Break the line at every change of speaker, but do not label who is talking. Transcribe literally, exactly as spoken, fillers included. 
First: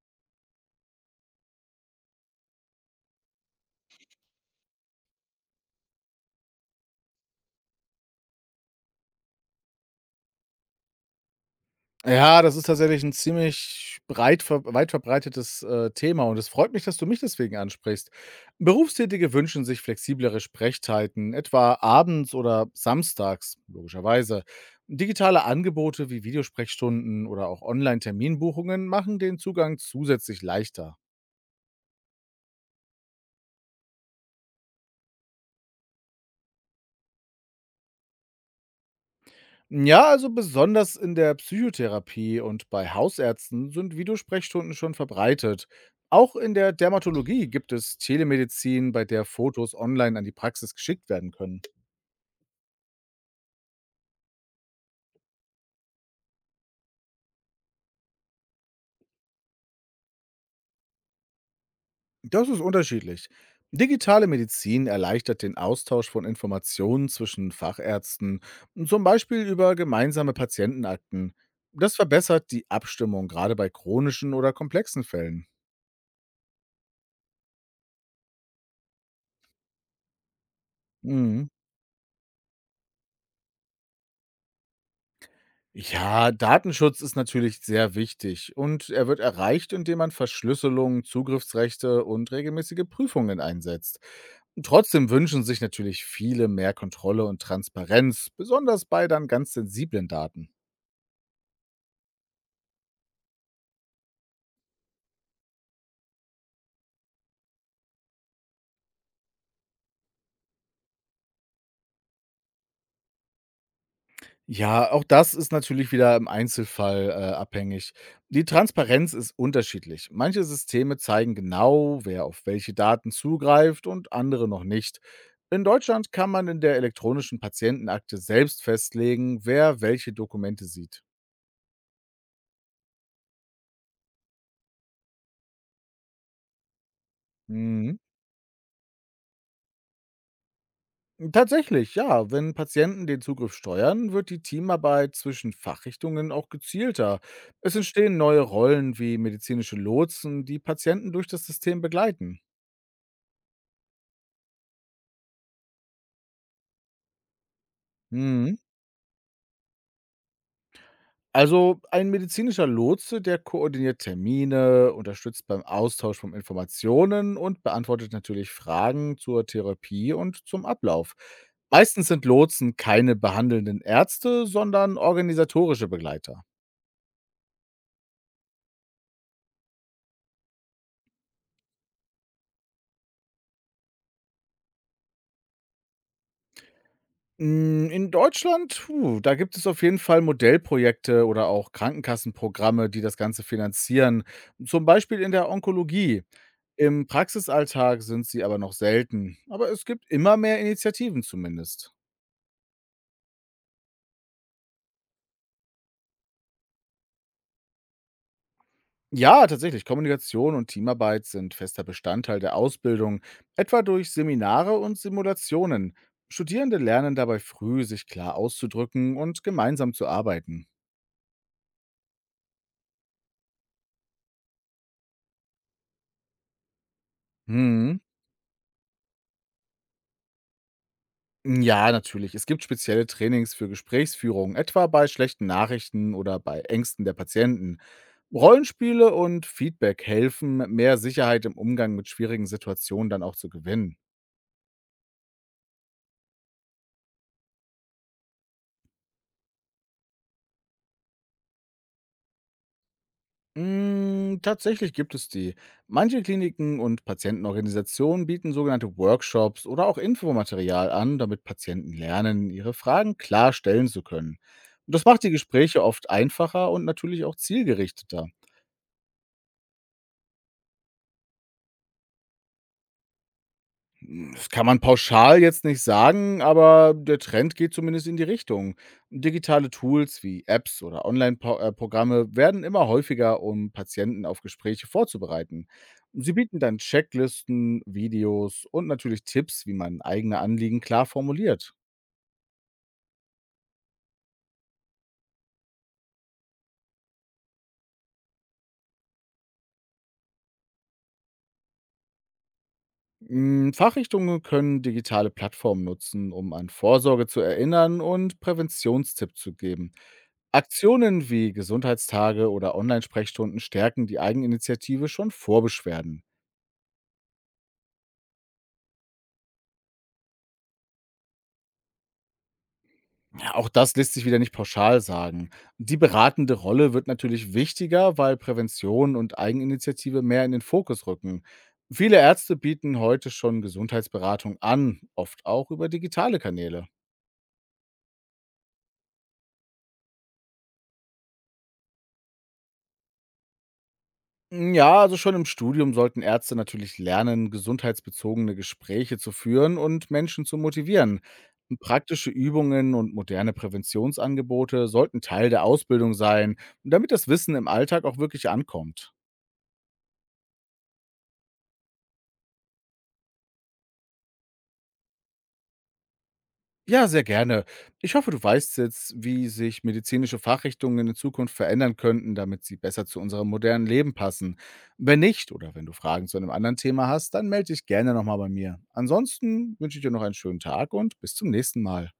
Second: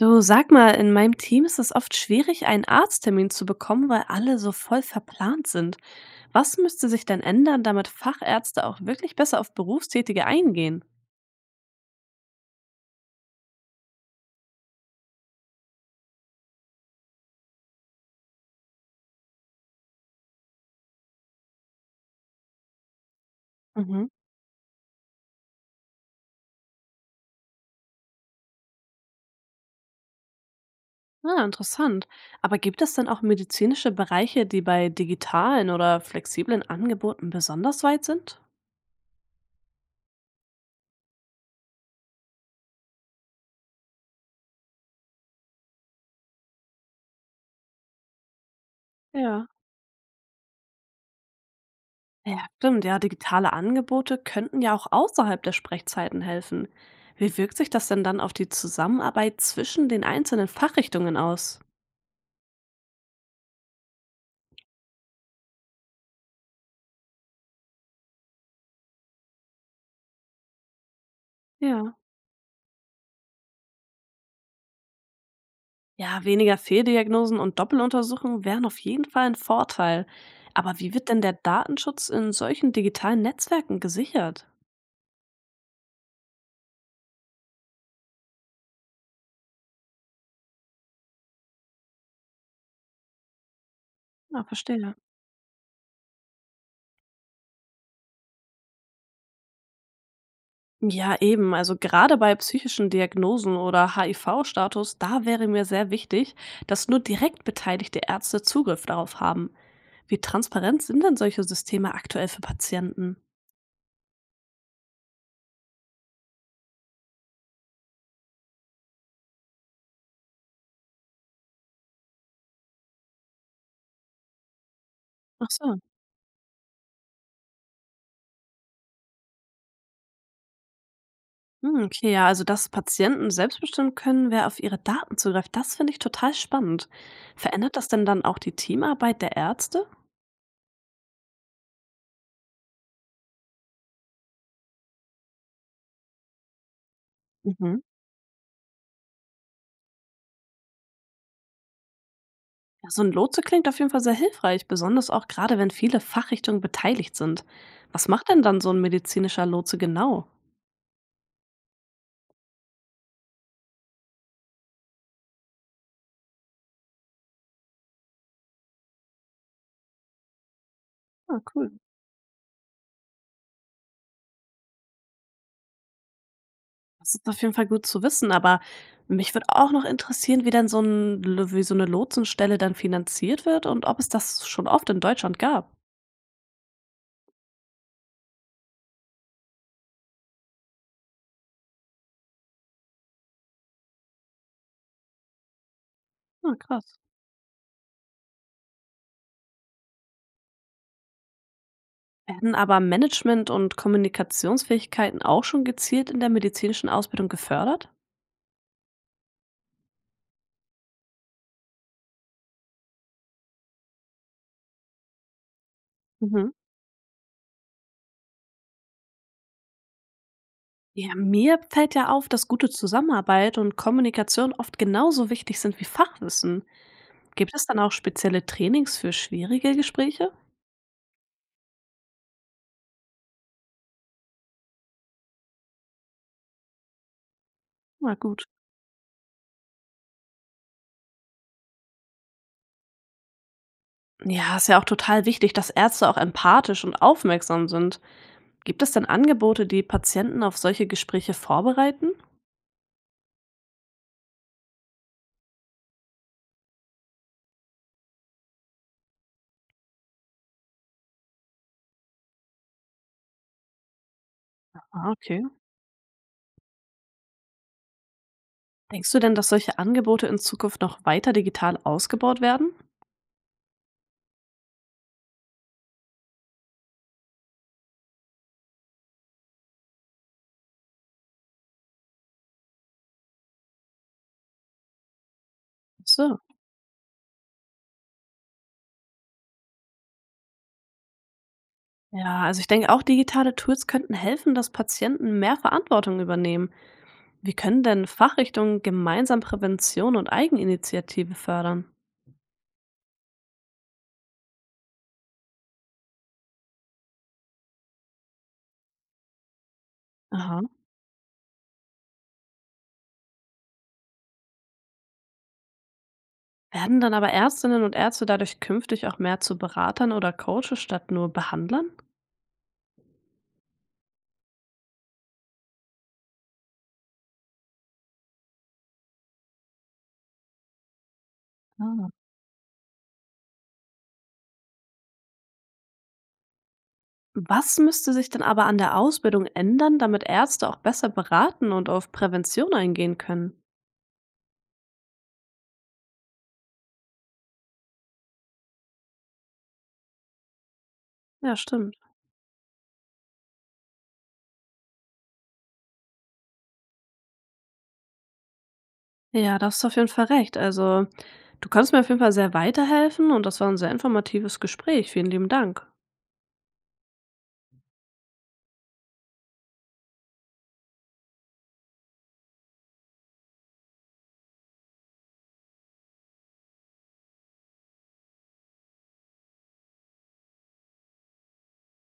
Du, sag mal, in meinem Team ist es oft schwierig, einen Arzttermin zu bekommen, weil alle so voll verplant sind. Was müsste sich denn ändern, damit Fachärzte auch wirklich besser auf Berufstätige eingehen?
Ja, das ist tatsächlich ein ziemlich breit ver weit verbreitetes, äh, Thema und es freut mich, dass du mich deswegen ansprichst. Berufstätige wünschen sich flexiblere Sprechzeiten, etwa abends oder samstags,
Mhm.
logischerweise. Digitale Angebote wie Videosprechstunden oder auch Online-Terminbuchungen machen den Zugang zusätzlich leichter.
Ah, interessant. Aber gibt es denn auch medizinische Bereiche, die bei digitalen oder flexiblen Angeboten besonders weit sind?
Ja, also besonders in der Psychotherapie und bei Hausärzten sind Videosprechstunden schon verbreitet. Auch in der Dermatologie gibt es Telemedizin, bei der
Ja.
Fotos online an die Praxis geschickt werden können.
Ja, stimmt. Ja, digitale Angebote könnten ja auch außerhalb der Sprechzeiten helfen. Wie wirkt sich das denn dann auf die Zusammenarbeit zwischen den einzelnen Fachrichtungen aus?
Das ist unterschiedlich. Digitale Medizin erleichtert den Austausch von Informationen zwischen Fachärzten, zum Beispiel über gemeinsame Patientenakten. Das
Ja.
verbessert die Abstimmung, gerade bei chronischen oder komplexen Fällen.
Ja, weniger Fehldiagnosen und Doppeluntersuchungen wären auf jeden Fall ein Vorteil. Aber wie wird denn der
Mhm.
Datenschutz in solchen digitalen Netzwerken gesichert?
Ja, Datenschutz ist natürlich sehr wichtig und er wird erreicht, indem man Verschlüsselung, Zugriffsrechte und regelmäßige Prüfungen einsetzt.
Ah,
Und
verstehe.
trotzdem wünschen sich natürlich viele mehr Kontrolle und Transparenz, besonders bei dann ganz sensiblen Daten.
Ja, eben. Also gerade bei psychischen Diagnosen oder H I V-Status, da wäre mir sehr wichtig, dass nur direkt beteiligte Ärzte Zugriff darauf haben. Wie transparent sind denn solche Systeme aktuell für Patienten?
Ja, auch das ist natürlich wieder im Einzelfall äh, abhängig. Die Transparenz ist unterschiedlich. Manche Systeme zeigen genau, wer auf welche Daten zugreift und andere noch nicht.
Ach
In
so.
Deutschland kann man in der elektronischen Patientenakte selbst festlegen, wer welche Dokumente sieht.
Hm, okay, ja, also dass Patienten selbst bestimmen können, wer auf ihre Daten zugreift, das finde ich total spannend. Verändert das
Mhm.
denn dann auch die Teamarbeit der Ärzte?
Tatsächlich, ja. Wenn Patienten den Zugriff steuern, wird die Teamarbeit zwischen Fachrichtungen auch gezielter. Es
Mhm.
entstehen neue Rollen wie medizinische Lotsen, die Patienten durch das System begleiten.
Ja, so ein Lotse klingt auf jeden Fall sehr hilfreich, besonders auch gerade, wenn viele Fachrichtungen beteiligt sind. Was macht denn
Mhm.
dann so ein medizinischer Lotse genau?
Also ein medizinischer Lotse, der koordiniert Termine, unterstützt beim Austausch von Informationen und beantwortet natürlich Fragen zur Therapie und zum Ablauf.
Ah, cool.
Meistens sind Lotsen keine behandelnden Ärzte, sondern organisatorische Begleiter.
Das ist auf jeden Fall gut zu wissen, aber mich würde auch noch interessieren, wie denn so, ein, wie so eine Lotsenstelle dann finanziert wird und ob es das schon oft in Deutschland gab.
Mm, In Deutschland, puh, da gibt es auf jeden Fall Modellprojekte oder auch Krankenkassenprogramme, die das Ganze finanzieren. Zum Beispiel in der Onkologie.
Ah, krass.
Im Praxisalltag sind sie aber noch selten. Aber es gibt immer mehr Initiativen zumindest.
Werden aber Management und Kommunikationsfähigkeiten auch schon gezielt in der medizinischen Ausbildung gefördert?
Ja, tatsächlich. Kommunikation und Teamarbeit sind fester Bestandteil der Ausbildung, etwa durch Seminare und Simulationen.
Mhm.
Studierende lernen dabei früh, sich klar auszudrücken und gemeinsam zu arbeiten.
Ja, mir fällt ja auf, dass gute Zusammenarbeit und Kommunikation oft genauso wichtig sind wie Fachwissen. Gibt es dann auch
Hm.
spezielle Trainings für schwierige Gespräche?
Ja, natürlich. Es gibt spezielle Trainings für Gesprächsführung, etwa bei schlechten Nachrichten oder bei Ängsten der Patienten.
Na gut.
Rollenspiele und Feedback helfen, mehr Sicherheit im Umgang mit schwierigen Situationen dann auch zu gewinnen.
Ja, ist ja auch total wichtig, dass Ärzte auch empathisch und aufmerksam sind. Gibt es denn Angebote, die Patienten auf solche Gespräche vorbereiten?
Mm, Tatsächlich gibt es die. Manche Kliniken und Patientenorganisationen bieten sogenannte Workshops oder auch Infomaterial an, damit Patienten lernen, ihre Fragen klar stellen zu können. Und das
Ah,
macht die
okay.
Gespräche oft einfacher und natürlich auch zielgerichteter.
Denkst du denn, dass solche Angebote in Zukunft noch weiter digital ausgebaut werden?
Hm. Das kann man pauschal jetzt nicht sagen, aber der Trend geht zumindest in die Richtung. Digitale Tools wie Apps oder Online-Programme werden immer häufiger, um Patienten auf Gespräche vorzubereiten.
Ach
Sie
so.
bieten dann Checklisten, Videos und natürlich Tipps, wie man eigene Anliegen klar formuliert.
Ja, also ich denke auch, digitale Tools könnten helfen, dass Patienten mehr Verantwortung übernehmen. Wie können denn Fachrichtungen gemeinsam Prävention und Eigeninitiative fördern?
Mm, Fachrichtungen können digitale Plattformen nutzen, um an Vorsorge zu erinnern und Präventionstipps zu geben.
Aha.
Aktionen wie Gesundheitstage oder Online-Sprechstunden stärken die Eigeninitiative schon vor Beschwerden.
Werden dann aber Ärztinnen und Ärzte dadurch künftig auch mehr zu Beratern oder Coaches statt nur Behandlern?
Ja, auch das lässt sich wieder nicht pauschal sagen. Die beratende Rolle wird natürlich wichtiger, weil Prävention und Eigeninitiative mehr in den Fokus rücken.
Ah.
Viele Ärzte bieten heute schon Gesundheitsberatung an, oft auch über digitale Kanäle.
Was müsste sich denn aber an der Ausbildung ändern, damit Ärzte auch besser beraten und auf Prävention eingehen können?
Hm, ja, also schon im Studium sollten Ärzte natürlich lernen, gesundheitsbezogene Gespräche zu führen und Menschen zu motivieren.
Ja, stimmt.
Praktische Übungen und moderne Präventionsangebote sollten Teil der Ausbildung sein, damit das Wissen im Alltag auch wirklich ankommt.
Ja, da hast du auf jeden Fall recht. Also, du kannst mir auf jeden Fall sehr weiterhelfen und das war ein sehr informatives Gespräch. Vielen lieben Dank.
Ja, sehr gerne. Ich hoffe, du weißt jetzt, wie sich medizinische Fachrichtungen in Zukunft verändern könnten, damit sie besser zu unserem modernen Leben passen. Wenn nicht oder wenn du Fragen zu einem anderen Thema hast, dann melde dich gerne nochmal bei mir. Ansonsten wünsche ich dir noch einen schönen Tag und bis zum nächsten Mal.